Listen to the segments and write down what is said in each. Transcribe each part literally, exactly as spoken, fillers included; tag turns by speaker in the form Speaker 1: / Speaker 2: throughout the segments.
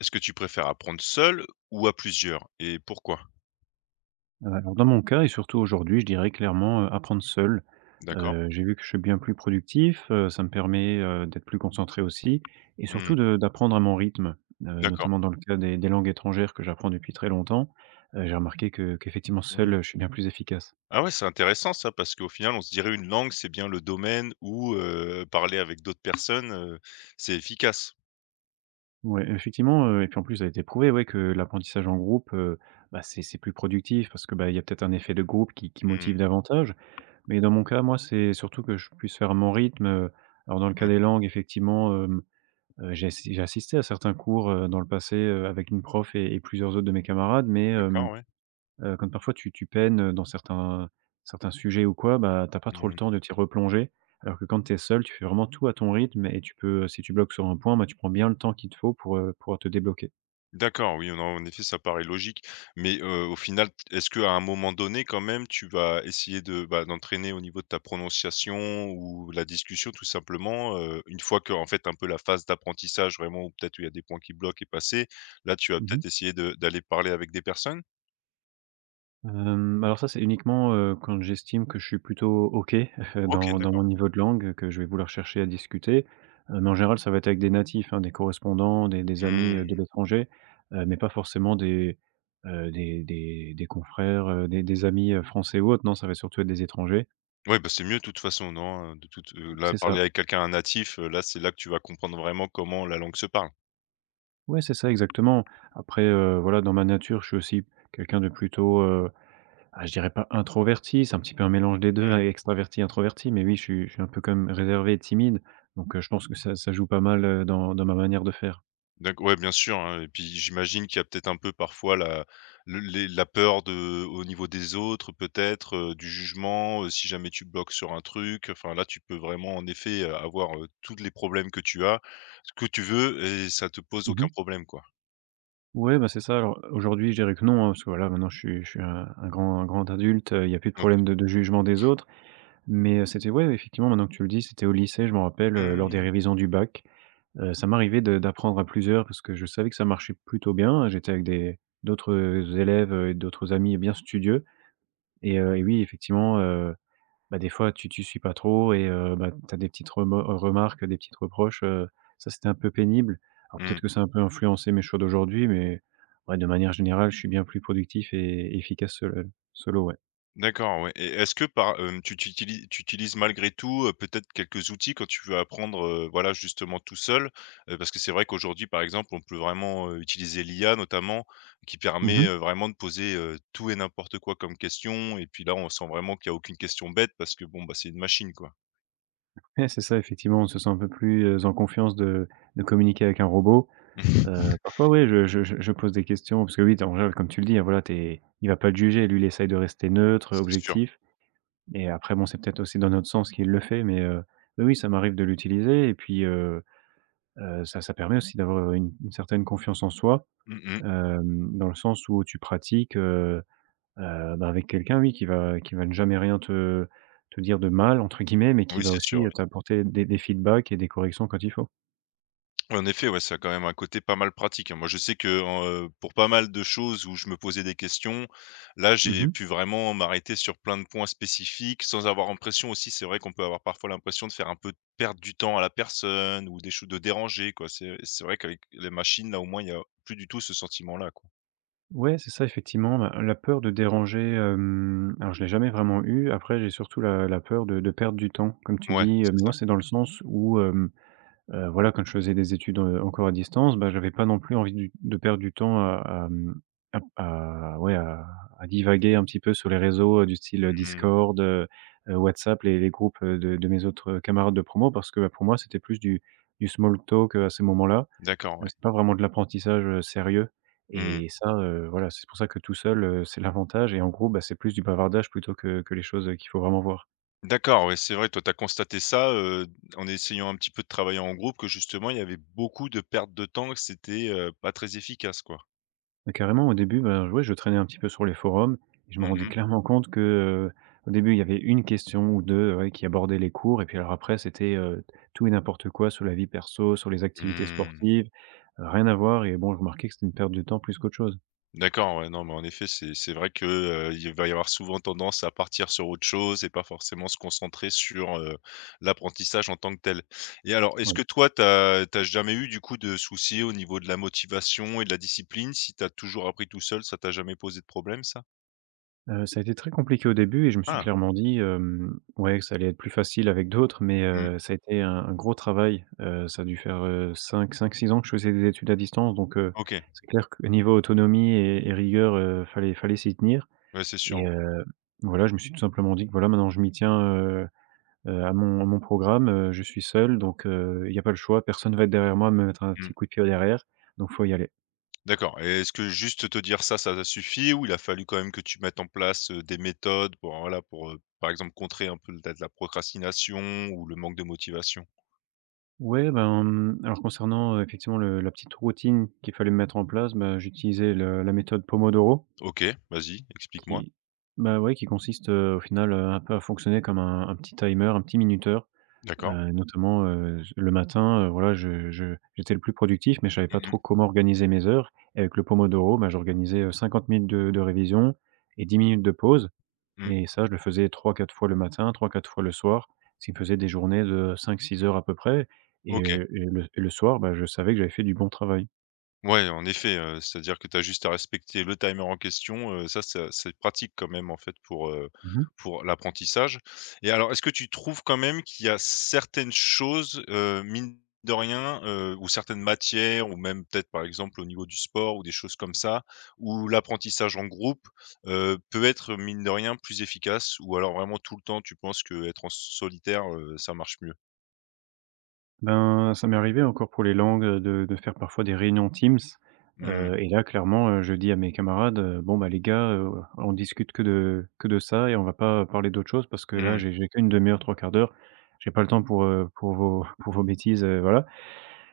Speaker 1: Est-ce que tu préfères apprendre seul ou à plusieurs et pourquoi?
Speaker 2: Heu, alors dans mon cas et surtout aujourd'hui, je dirais clairement, heu, apprendre seul.
Speaker 1: D'accord.
Speaker 2: Heu, j'ai vu que je suis bien plus productif, heu, ça me permet, heu, d'être plus concentré aussi et surtout
Speaker 1: Mmh.
Speaker 2: de d'apprendre à mon rythme, heu,
Speaker 1: D'accord.
Speaker 2: notamment dans le cas des des langues étrangères que j'apprends depuis très longtemps. Heu, j'ai remarqué que qu'effectivement seul,
Speaker 1: Mmh.
Speaker 2: heu, je suis bien plus efficace.
Speaker 1: Ah ouais, c'est intéressant ça parce qu'au final, on se dirait une langue, c'est bien le domaine où, heu, parler avec d'autres personnes, heu, c'est efficace.
Speaker 2: Ouais, effectivement, heu et puis en plus ça a été prouvé, ouais, que l'apprentissage en groupe, heu, bah, c'est c'est plus productif parce que, bah, il y a peut-être un effet de groupe qui qui
Speaker 1: Mmh
Speaker 2: motive davantage. Mais dans mon cas, moi, c'est surtout que je puisse faire à mon rythme, heu, alors dans le cas
Speaker 1: mh.
Speaker 2: des langues effectivement. Heu, j'ai assi j'ai assisté à certains cours, heu, dans le passé, heu, avec une prof et et plusieurs autres de mes camarades, mais hem,
Speaker 1: D'accord, ouais.
Speaker 2: heu, comme parfois tu tu peines, dans certains certains sujets ou quoi, bah, t'as pas trop le temps
Speaker 1: Mmh.
Speaker 2: de t'y replonger. Alors que quand tu es seul, tu fais vraiment tout à ton rythme et tu peux, si tu bloques sur un point, bah, tu prends bien le temps qu'il te faut pour, heu, pouvoir te débloquer.
Speaker 1: D'accord, oui, non, en effet, ça paraît logique. Mais, heu, au final, est-ce qu'à un moment donné, quand même, tu vas essayer de, bah, d'entraîner au niveau de ta prononciation ou la discussion, tout simplement, heu, une fois que en fait, un peu la phase d'apprentissage vraiment où peut-être il y a des points qui bloquent est passée, là, tu vas
Speaker 2: Mmh.
Speaker 1: peut-être essayer de d'aller parler avec des personnes?
Speaker 2: Hem, alors ça, c'est uniquement, heu, quand j'estime que je suis plutôt OK,
Speaker 1: OK,
Speaker 2: dans dans
Speaker 1: d'accord.
Speaker 2: mon niveau de langue, que je vais vouloir chercher à discuter. Heu, mais en général, ça va être avec des natifs, hein, des correspondants, des des amis, heu,
Speaker 1: Mmh.
Speaker 2: de l'étranger, heu, mais pas forcément des, heu, des des des confrères, heu, des des amis, heu, français ou autres. Non, ça va surtout être des étrangers.
Speaker 1: Ouais, bah, c'est mieux de toute façon, non, hein, de toute, heu, là,
Speaker 2: C'est
Speaker 1: parler
Speaker 2: ça.
Speaker 1: avec quelqu'un, un natif, heu, là, c'est là que tu vas comprendre vraiment comment la langue se parle.
Speaker 2: Ouais, c'est ça, exactement. Après, heu, voilà, dans ma nature, je suis aussi quelqu'un de plutôt, Ah, je dirais pas introverti, c'est un petit peu un mélange des deux, avec extraverti, introverti, mais oui, je suis je suis un peu comme réservé et timide, donc heu, je pense que ça ça joue pas mal, heu, dans dans ma manière de faire.
Speaker 1: D'acc ouais, bien sûr, hein et puis j'imagine qu'il y a peut-être un peu parfois la le les la peur de au niveau des autres peut-être, heu, du jugement, heu, si jamais tu bloques sur un truc, enfin là tu peux vraiment en effet, heu, avoir, heu, tous les problèmes que tu as, ce que tu veux et ça te pose aucun
Speaker 2: Mmh.
Speaker 1: problème quoi.
Speaker 2: Ouais, bah, c'est ça. Alors aujourd'hui, je dirais que non, hein, parce que voilà, maintenant je suis je suis un un grand un grand adulte, heu, il n'y a plus de
Speaker 1: OK.
Speaker 2: problème de de jugement des autres, mais heu, c'était ouais, effectivement, maintenant que tu le dis, c'était au lycée, je m'en rappelle, heu, lors des
Speaker 1: Mmh.
Speaker 2: révisions du bac, heu, ça m'arrivait de d'apprendre à plusieurs parce que je savais que ça marchait plutôt bien. J'étais avec des d'autres élèves, heu, et d'autres amis bien studieux et heu, et oui, effectivement, bah, des fois, tu tu suis pas trop et heu, bah, tu as des petites remo euh, remarques, des petites reproches, heu, ça, c'était un peu pénible. Alors peut-être
Speaker 1: Mmh.
Speaker 2: que ça a un peu influencé mes choix d'aujourd'hui, mais ouais, de manière générale, je suis bien plus productif et efficace seul solo, ouais.
Speaker 1: D'accord, ouais et est-ce que par hem, tu tu utilises tu utilises malgré tout, heu, peut-être quelques outils quand tu veux apprendre, heu, voilà, justement tout seul? Heu, parce que c'est vrai qu'aujourd'hui, par exemple, on peut vraiment, heu, utiliser l'I A notamment, qui permet,
Speaker 2: Mmh.
Speaker 1: heu, vraiment de poser, heu, tout et n'importe quoi comme question et puis là, on sent vraiment qu'il y a aucune question bête parce que bon, bah, c'est une machine, quoi.
Speaker 2: Ouais, c'est ça, effectivement, on se sent un peu plus, heu, en confiance de de communiquer avec un robot. Heu, parfois, oui je je je je pose des questions parce que oui, en général, comme tu le dis, hein, voilà, t'es il va pas te juger. Lui, il essaye de rester neutre,
Speaker 1: C'est sûr.
Speaker 2: objectif et après bon, c'est peut-être aussi dans notre sens qu'il le fait, mais heu, oui, oui, ça m'arrive de l'utiliser et puis, heu Heu, ça ça permet aussi d'avoir une une certaine confiance en soi,
Speaker 1: Mmh mh.
Speaker 2: hem, dans le sens où tu pratiques, heu heu, bah, avec quelqu'un, oui, qui va qui va ne jamais rien te te dire de «mal» entre guillemets, mais qui
Speaker 1: Oui,
Speaker 2: va
Speaker 1: c'est
Speaker 2: aussi,
Speaker 1: sûr, ouais.
Speaker 2: t'apporter des des feedbacks et des corrections quand il faut.
Speaker 1: En effet, ouais, ça a quand même un côté pas mal pratique, hein. Moi, je sais que, en, heu, pour pas mal de choses où je me posais des questions, là, j'ai
Speaker 2: Mmh.
Speaker 1: pu vraiment m'arrêter sur plein de points spécifiques sans avoir l'impression aussi c'est vrai qu'on peut avoir parfois l'impression de faire un peu perdre du temps à la personne ou des choses de déranger, quoi. C'est c'est vrai qu'avec les machines, là, au moins, il y a plus du tout ce sentiment-là, quoi.
Speaker 2: Ouais, c'est ça effectivement, la la peur de déranger, hem, alors je l'ai jamais vraiment eue. Après, j'ai surtout la la peur de de perdre du temps. Comme tu
Speaker 1: Ouais,
Speaker 2: dis, heu,
Speaker 1: c'est
Speaker 2: moi,
Speaker 1: ça.
Speaker 2: c'est dans le sens où, hem, heu, voilà, quand je faisais des études, heu, encore à distance, bah, j'avais pas non plus envie du de perdre du temps à mmh, Heu, ouais, à à divaguer un petit peu sur les réseaux, heu, du style, euh,
Speaker 1: Mmh.
Speaker 2: Discord, heu heu, WhatsApp, les les groupes, heu, de de mes autres, euh, camarades de promo parce que, bah, pour moi, c'était plus du du small talk, heu, à ces moments-là.
Speaker 1: D'accord,
Speaker 2: Heu,
Speaker 1: ouais.
Speaker 2: c'est pas vraiment de l'apprentissage, heu, sérieux
Speaker 1: Mmh.
Speaker 2: et ça, heu, voilà, c'est pour ça que tout seul, heu, c'est l'avantage et en groupe, bah, c'est plus du bavardage plutôt que que les choses, heu, qu'il faut vraiment voir.
Speaker 1: D'accord, oui, c'est vrai, toi, tu as constaté ça, heu, en essayant un petit peu de travailler en groupe que justement, il y avait beaucoup de pertes de temps, que c'était, heu, pas très efficace, quoi.
Speaker 2: Bah, carrément, au début, ben, ouais, je traînais un petit peu sur les forums et je me
Speaker 1: Mmh
Speaker 2: rendais
Speaker 1: mh.
Speaker 2: clairement compte que, heu, au début, il y avait une question ou deux ouais, qui abordaient les cours et puis alors après, c'était, heu, tout et n'importe quoi sur la vie perso, sur les activités
Speaker 1: Mmh.
Speaker 2: sportives, euh, rien à voir et bon, je remarquais que c'était une perte de temps plus qu'autre chose.
Speaker 1: D'accord, ouais, non, mais en effet, c'est c'est vrai que, heu, il va y avoir souvent tendance à partir sur autre chose et pas forcément se concentrer sur, heu, l'apprentissage en tant que tel. Et alors, est-ce
Speaker 2: Ouais.
Speaker 1: que toi, t'as t'as jamais eu du coup de soucis au niveau de la motivation et de la discipline? Si t'as toujours appris tout seul, ça t'a jamais posé de problème ça?
Speaker 2: Heu, ça a été très compliqué au début et je me suis
Speaker 1: Ah!
Speaker 2: clairement dit, hem, ouais, que ça allait être plus facile avec d'autres, mais
Speaker 1: Mmh.
Speaker 2: heu, ça a été un un gros travail. Heu, ça a dû faire, heu, cinq, 5 six ans que je faisais des études à distance, donc heu,
Speaker 1: OK.
Speaker 2: c'est clair que niveau autonomie et et rigueur, heu, fallait fallait s'y tenir
Speaker 1: Ouais, c'est sûr,
Speaker 2: et
Speaker 1: ouais.
Speaker 2: heu, voilà, je me suis tout simplement dit que voilà, maintenant je m'y tiens, heu heu, à mon à mon programme, heu, je suis seul donc heu, il y a pas le choix, personne va être derrière moi, me mettre un
Speaker 1: Mmh.
Speaker 2: petit coup de pied aux derrières, donc faut y aller.
Speaker 1: D'accord et est-ce que juste te dire ça, ça t'a suffi ou il a fallu quand même que tu mettes en place, heu, des méthodes pour, voilà, pour, heu, par exemple, contrer un peu peut-être la procrastination ou le manque de motivation?
Speaker 2: Ouais, ben, mmh, alors concernant, heu, effectivement le la petite routine qu'il fallait mettre en place, ben j'utilisais le la méthode Pomodoro
Speaker 1: OK, vas-y, explique-moi.
Speaker 2: qui bah, ouais, qui consiste, heu, au final, heu, un peu à fonctionner comme un un petit timer, un petit minuteur,
Speaker 1: D'accord.
Speaker 2: heu, notamment, heu, le matin, heu, voilà, je je j'étais le plus productif, mais je savais pas
Speaker 1: Mmh
Speaker 2: trop
Speaker 1: mh.
Speaker 2: comment organiser mes heures et avec le Pomodoro, ben j'organisais, heu, cinquante minutes de de révision et dix minutes de pause
Speaker 1: Mmh.
Speaker 2: et ça, je le faisais trois, quatre fois le matin, trois, quatre fois le soir, ce qui me faisait des journées de cinq, six heures à peu près et
Speaker 1: OK.
Speaker 2: heu, et le et le soir, bah, je savais que j'avais fait du bon travail.
Speaker 1: Ouais, en effet, heu, c'est-à-dire que tu as juste à respecter le timer en question, heu, ça ça c'est pratique quand même en fait pour, heu,
Speaker 2: Mmh mh.
Speaker 1: pour l'apprentissage et alors est-ce que tu trouves quand même qu'il y a certaines choses, heu, mine de rien, heu, ou certaines matières ou même peut-être par exemple au niveau du sport ou des choses comme ça, où l'apprentissage en groupe, heu, peut être mine de rien plus efficace? Ou alors vraiment tout le temps tu penses que être en solitaire, heu, ça marche mieux?
Speaker 2: Ben, ça m'est arrivé encore pour les langues, heu, de de faire parfois des réunions Teams,
Speaker 1: Mmh mh.
Speaker 2: heu, et là clairement, heu, je dis à mes camarades, heu: «Bon, bah, les gars, heu, on discute que de que de ça et on va pas parler d'autre chose parce que là,
Speaker 1: Mmh.
Speaker 2: j'ai j'ai qu'une demi heure, trois quarts d'heure. J'ai pas le temps pour, heu, pour vos pour vos bêtises, heu, voilà».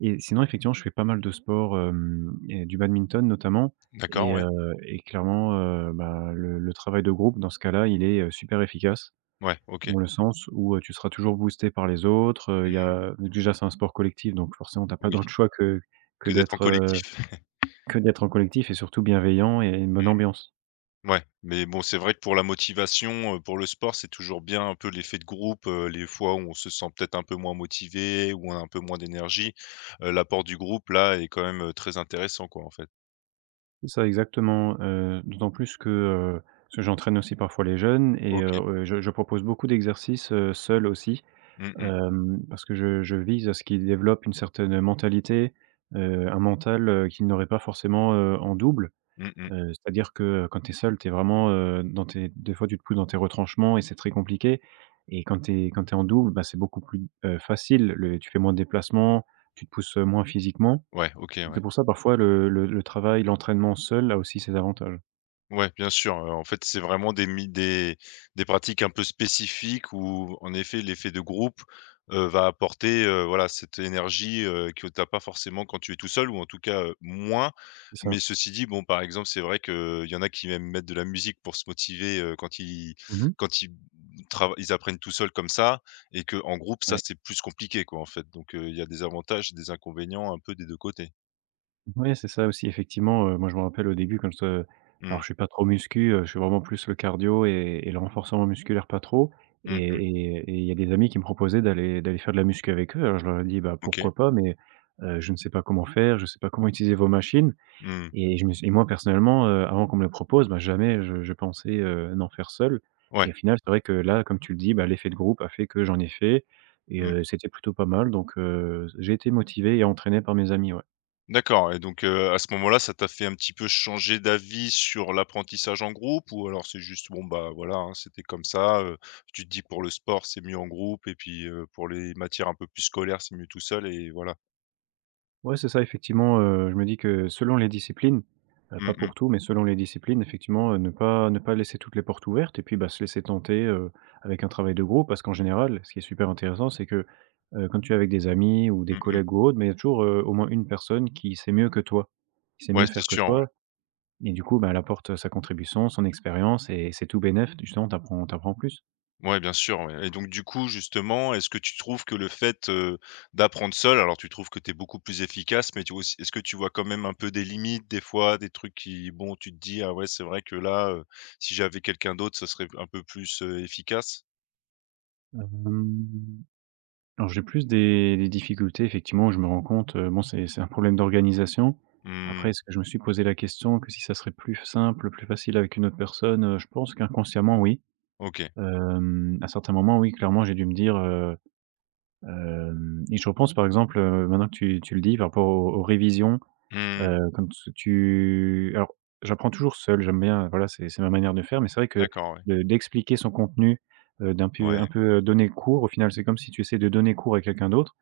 Speaker 2: Et sinon, effectivement, je fais pas mal de sport, hem et du badminton notamment
Speaker 1: D'accord,
Speaker 2: et
Speaker 1: ouais.
Speaker 2: heu et clairement, heu, bah, le le travail de groupe, dans ce cas-là, il est, heu, super efficace.
Speaker 1: Ouais, OK.
Speaker 2: Dans le sens où, heu, tu seras toujours boosté par les autres, heu, il y
Speaker 1: Mmh,
Speaker 2: a déjà, c'est un sport collectif, donc forcément, tu as pas
Speaker 1: oui,
Speaker 2: d'autre choix que que
Speaker 1: que d'être en
Speaker 2: d'être, heu,
Speaker 1: collectif.
Speaker 2: que d'être en collectif et surtout bienveillant et une bonne ambiance.
Speaker 1: Ouais, mais bon, c'est vrai que pour la motivation, heu, pour le sport, c'est toujours bien un peu l'effet de groupe, heu, les fois où on se sent peut-être un peu moins motivé, où on a un peu moins d'énergie, heu, l'apport du groupe là est quand même, heu, très intéressant quoi, en fait.
Speaker 2: C'est ça, exactement, heu, d'autant plus que, heu, parce que j'entraîne aussi parfois les jeunes et
Speaker 1: OK.
Speaker 2: heu, je je propose beaucoup d'exercices, heu, seuls aussi.
Speaker 1: Mmh mh.
Speaker 2: Hem, parce que je je vise à ce qu'ils développent une certaine mentalité, heu, un mental, heu, qu'ils n'auraient pas forcément, heu, en double.
Speaker 1: Mmh mh.
Speaker 2: Heu, c'est-à-dire que, euh, quand tu es seul, tu es vraiment, heu, dans tes des fois, tu te pousses dans tes retranchements et c'est très compliqué et quand tu es quand tu en double, bah, c'est beaucoup plus, heu, facile. Le Tu fais moins de déplacements, tu te pousses, heu, moins physiquement.
Speaker 1: Ouais, OK,
Speaker 2: C'est
Speaker 1: ouais.
Speaker 2: pour ça, parfois, le le le travail, l'entraînement seul a aussi ses avantages.
Speaker 1: Ouais, bien sûr, heu, en fait, c'est vraiment des mi des des pratiques un peu spécifiques où, en effet, l'effet de groupe, heu, va apporter, heu, voilà, cette énergie, heu, que tu as pas forcément quand tu es tout seul ou en tout cas, heu, moins.
Speaker 2: C'est ça.
Speaker 1: Mais ceci dit, bon, par exemple, c'est vrai qu'il y en a qui aiment mettre de la musique pour se motiver, heu, quand ils
Speaker 2: Mmh.
Speaker 1: quand ils trava ils apprennent tout seuls comme ça et que en groupe, ça,
Speaker 2: Ouais.
Speaker 1: c'est plus compliqué, quoi, en fait. Donc heu, il y a des avantages et des inconvénients un peu des deux côtés.
Speaker 2: Ouais, c'est ça aussi effectivement, heu, moi je me rappelle au début quand, heu, alors
Speaker 1: Mmh.
Speaker 2: je suis pas trop muscu, heu, je suis vraiment plus le cardio et et le renforcement musculaire pas trop et
Speaker 1: Mmh mmh.
Speaker 2: et et il y a des amis qui me proposaient d'aller d'aller faire de la muscu avec eux. Alors je leur ai dit: «Bah,
Speaker 1: OK.
Speaker 2: pourquoi pas mais, heu, je ne sais pas comment faire, je sais pas comment utiliser vos machines»
Speaker 1: Mmh.
Speaker 2: et je me suis et moi personnellement, heu, avant qu'on me le propose, bah, jamais je je pensais, heu, n'en faire seul
Speaker 1: Ouais.
Speaker 2: et au final, c'est vrai que là, comme tu le dis, bah, l'effet de groupe a fait que j'en ai fait et
Speaker 1: Mmh.
Speaker 2: heu, c'était plutôt pas mal donc, heu, j'ai été motivé et entraîné par mes amis, ouais.
Speaker 1: D'accord et donc heu, à ce moment-là, ça t'a fait un petit peu changer d'avis sur l'apprentissage en groupe ou alors c'est juste, bon, bah, voilà, hein, c'était comme ça, heu, tu te dis pour le sport, c'est mieux en groupe et puis, heu, pour les matières un peu plus scolaires, c'est mieux tout seul et voilà?
Speaker 2: Ouais, c'est ça, effectivement, heu, je me dis que selon les disciplines, heu, pas
Speaker 1: Mmh mh.
Speaker 2: pour tout, mais selon les disciplines, effectivement, heu, ne pas ne pas laisser toutes les portes ouvertes et puis, bah, se laisser tenter, heu, avec un travail de groupe. Parce qu'en général, ce qui est super intéressant, c'est que, heu, quand tu es avec des amis ou des
Speaker 1: Mmh mh.
Speaker 2: collègues ou autres, mais il y a toujours, heu, au moins une personne qui sait mieux que toi, qui sait
Speaker 1: Ouais,
Speaker 2: mieux faire
Speaker 1: c'est
Speaker 2: que
Speaker 1: sûr, ouais.
Speaker 2: toi et du coup, bah, elle apporte, sa contribution, son expérience et c'est tout bénef, justement, t'apprends t'apprends plus.
Speaker 1: Ouais, bien sûr, ouais et donc du coup, justement, est-ce que tu trouves que le fait, heu, d'apprendre seul, alors tu trouves que tu es beaucoup plus efficace, mais tu vois aussi est-ce que tu vois quand même un peu des limites, des fois, des trucs qui bon, tu te dis: «Ah ouais, c'est vrai que là, heu, si j'avais quelqu'un d'autre, ça serait un peu plus, heu, efficace»?
Speaker 2: Hem Alors j'ai plus des des difficultés effectivement où je me rends compte, heu, bon c'est c'est un problème d'organisation. Après
Speaker 1: Mmh,
Speaker 2: est-ce que je me suis posé la question que si ça serait plus simple, plus facile avec une autre personne? Heu, je pense qu'inconsciemment oui.
Speaker 1: OK.
Speaker 2: Hem, à certains moments oui, clairement j'ai dû me dire, heu, hem et je repense par exemple, heu, maintenant que tu tu le dis par rapport aux aux révisions,
Speaker 1: Mmh,
Speaker 2: heu, quand tu alors j'apprends toujours seul, j'aime bien voilà c'est c'est ma manière de faire mais c'est vrai que
Speaker 1: d'accord, ouais.
Speaker 2: de d'expliquer son contenu, heu, d'un peu
Speaker 1: Ouais,
Speaker 2: un peu, heu, donner cours au final c'est comme si tu essaies de donner cours à quelqu'un d'autre.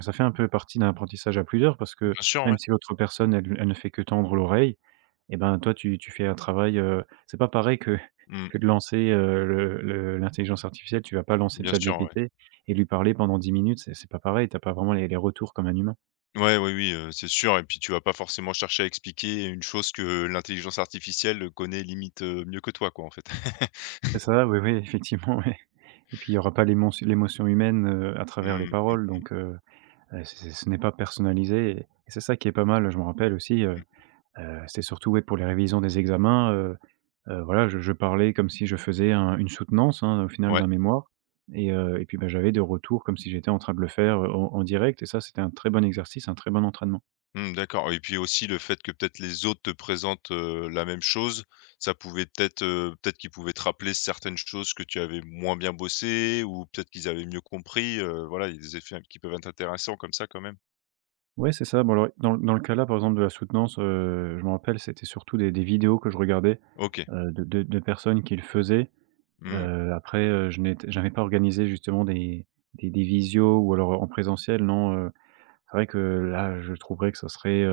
Speaker 2: Ça fait un peu partie d'un apprentissage à plusieurs parce que
Speaker 1: bien sûr, ouais.
Speaker 2: même si l'autre personne, elle elle ne fait que tendre l'oreille et ben, toi, tu tu fais un travail, heu, c'est pas pareil que que
Speaker 1: Mmh,
Speaker 2: de lancer, heu, le le l'intelligence artificielle. Tu vas pas lancer
Speaker 1: bien sûr, ouais.
Speaker 2: ChatGPT et lui parler pendant dix minutes, c'est c'est pas pareil, t'as pas vraiment les les retours comme un humain.
Speaker 1: Ouais, oui, oui, heu, c'est sûr et puis tu vas pas forcément chercher à expliquer une chose que l'intelligence artificielle connaît limite, heu, mieux que toi, quoi, en fait.
Speaker 2: C'est ça, oui, oui, effectivement, oui et puis il y aura pas l'émontion l'émotion humaine, heu, à travers les
Speaker 1: Mmh.
Speaker 2: paroles donc heu, heu, c'est ce n'est pas personnalisé et c'est ça qui est pas mal. Je me rappelle aussi, heu, heu, c'était surtout, ouais, pour les révisions des examens, heu Heu, voilà, je je parlais comme si je faisais un une soutenance, hein, au final
Speaker 1: Ouais.
Speaker 2: d'un mémoire et heu, et puis, bah, j'avais des retours comme si j'étais en train de le faire, heu, en en direct et ça, c'était un très bon exercice, un très bon entraînement.
Speaker 1: Mmh, d'accord et puis aussi le fait que peut-être les autres te présentent, heu, la même chose, ça pouvait peut-être, heu, peut-être qu'ils pouvaient te rappeler certaines choses que tu avais moins bien bossé, ou peut-être qu'ils avaient mieux compris, heu, voilà, il y a des effets qui peuvent être intéressants comme ça quand même.
Speaker 2: Ouais, c'est ça. Bon alors, dans le dans le cas là, par exemple, de la soutenance, heu, je me rappelle, c'était surtout des des vidéos que je regardais,
Speaker 1: OK.
Speaker 2: heu, de de de personnes qui le faisaient.
Speaker 1: Mmh.
Speaker 2: Heu, après, heu, je n'étais j'avais pas organisé justement des des des visios ou alors en présentiel, non, heu, c'est vrai que là, je trouverais que ça serait,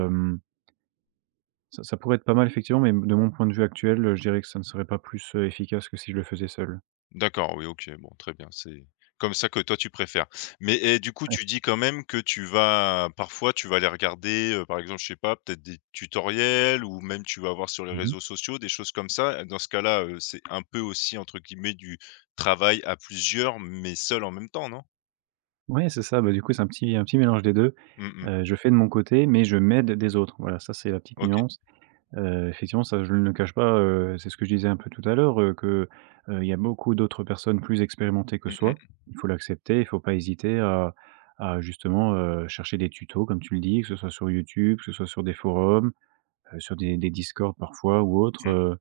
Speaker 2: Ça ça pourrait être pas mal effectivement, mais de mon point de vue actuel, heu, je dirais que ça ne serait pas plus, heu, efficace que si je le faisais seul.
Speaker 1: D'accord, oui, OK, bon, très bien, c'est comme ça que toi tu préfères. Mais et du coup,
Speaker 2: Ouais.
Speaker 1: tu dis quand même que tu vas parfois, tu vas aller regarder, heu, par exemple, je sais pas, peut-être des tutoriels ou même tu vas voir sur les
Speaker 2: Mmh.
Speaker 1: réseaux sociaux, des choses comme ça. Dans ce cas-là, heu, c'est un peu aussi, entre guillemets, «du travail à plusieurs», mais seul en même temps, non?
Speaker 2: Ouais, c'est ça, bah, du coup, c'est un petit un petit mélange des deux.
Speaker 1: Mmh mh.
Speaker 2: Heu, je fais de mon côté, mais je m'aide des autres. Voilà, ça, c'est la petite
Speaker 1: OK.
Speaker 2: nuance. Heu, effectivement, ça, je ne le cache pas, heu, c'est ce que je disais un peu tout à l'heure, heu, que, heu, il y a beaucoup d'autres personnes plus expérimentées que
Speaker 1: Mmh
Speaker 2: soi.
Speaker 1: mh,
Speaker 2: Il faut l'accepter, il faut pas hésiter à à justement, heu, chercher des tutos comme tu le dis, que ce soit sur YouTube, que ce soit sur des forums, heu, sur des des Discord parfois ou
Speaker 1: mmh.
Speaker 2: autres.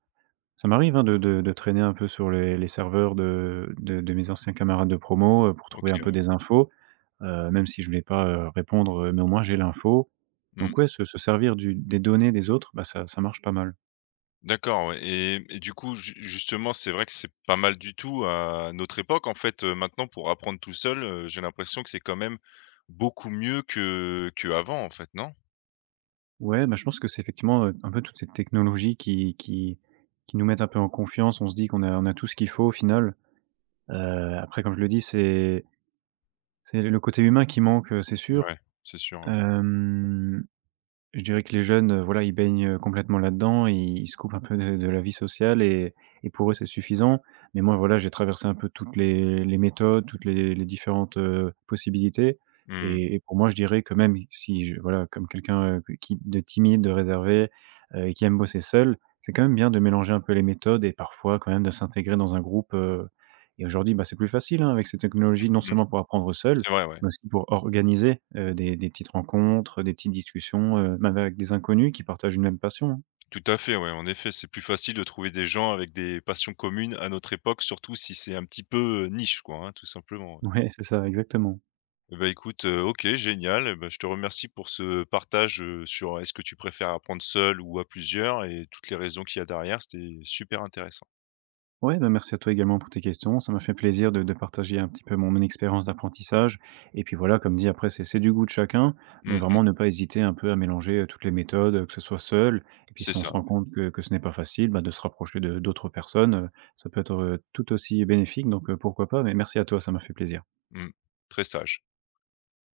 Speaker 2: Ça m'arrive, hein, de de de traîner un peu sur les les serveurs de de de mes anciens camarades de promo, heu, pour
Speaker 1: OK,
Speaker 2: trouver un peu
Speaker 1: ouais.
Speaker 2: des infos, heu, même si je ne vais pas, heu, répondre, heu, mais au moins j'ai l'info.
Speaker 1: Mmh.
Speaker 2: Donc ouais, se se servir du des données des autres, bah, ça ça marche pas mal.
Speaker 1: D'accord, ouais et et du coup, ju justement, c'est vrai que c'est pas mal du tout à notre époque. En fait, heu, maintenant pour apprendre tout seul, heu, j'ai l'impression que c'est quand même beaucoup mieux que que avant, en fait, non?
Speaker 2: Ouais, bah, je pense que c'est effectivement, heu, un peu toute cette technologie qui qui qui nous met un peu en confiance. On se dit qu'on a on a tout ce qu'il faut au final. Heu, après comme je le dis, c'est c'est le côté humain qui manque, heu, c'est sûr.
Speaker 1: Ouais, c'est sûr, ouais.
Speaker 2: Hem Je dirais que les jeunes, heu, voilà, ils baignent, heu, complètement là-dedans, ils ils se coupent un peu de de la vie sociale et et pour eux, c'est suffisant. Mais moi, voilà, j'ai traversé un peu toutes les les méthodes, toutes les les différentes, heu, possibilités
Speaker 1: Mmh,
Speaker 2: et et pour moi, je dirais que même si je voilà, comme quelqu'un, heu, qui de timide, de réservé, heu, et qui aime bosser seul, c'est quand même bien de mélanger un peu les méthodes et parfois quand même de s'intégrer dans un groupe, heu et aujourd'hui, bah, c'est plus facile, hein, avec ces technologies, non
Speaker 1: mmh,
Speaker 2: seulement pour apprendre seul,
Speaker 1: c'est vrai, ouais.
Speaker 2: mais aussi pour organiser, heu, des des petites rencontres, des petites discussions, heu, même avec des inconnus qui partagent une même passion, hein.
Speaker 1: Tout à fait, ouais, en effet, c'est plus facile de trouver des gens avec des passions communes à notre époque, surtout si c'est un petit peu, heu, niche, quoi, hein, tout simplement, ouais.
Speaker 2: Ouais, c'est ça, exactement.
Speaker 1: Eh bah, écoute, heu, OK, génial. Eh bah, je te remercie pour ce partage, heu, sur euh, est-ce que tu préfères apprendre seul ou à plusieurs et toutes les raisons qu'il y a derrière. C'était super intéressant.
Speaker 2: Ouais, bah, merci à toi également pour tes questions. Ça m'a fait plaisir de de partager un petit peu mon mon expérience d'apprentissage et puis voilà, comme dit après c'est c'est du goût de chacun, mais
Speaker 1: Mmh mh.
Speaker 2: vraiment ne pas hésiter un peu à mélanger, heu, toutes les méthodes, heu, que ce soit seul et puis
Speaker 1: C'est
Speaker 2: si on se
Speaker 1: ça, ouais.
Speaker 2: rend compte que que ce n'est pas facile, bah, de se rapprocher de d'autres personnes, heu, ça peut être, heu, tout aussi bénéfique donc heu, pourquoi pas? Mais merci à toi, ça m'a fait plaisir.
Speaker 1: Mmh. Très sage.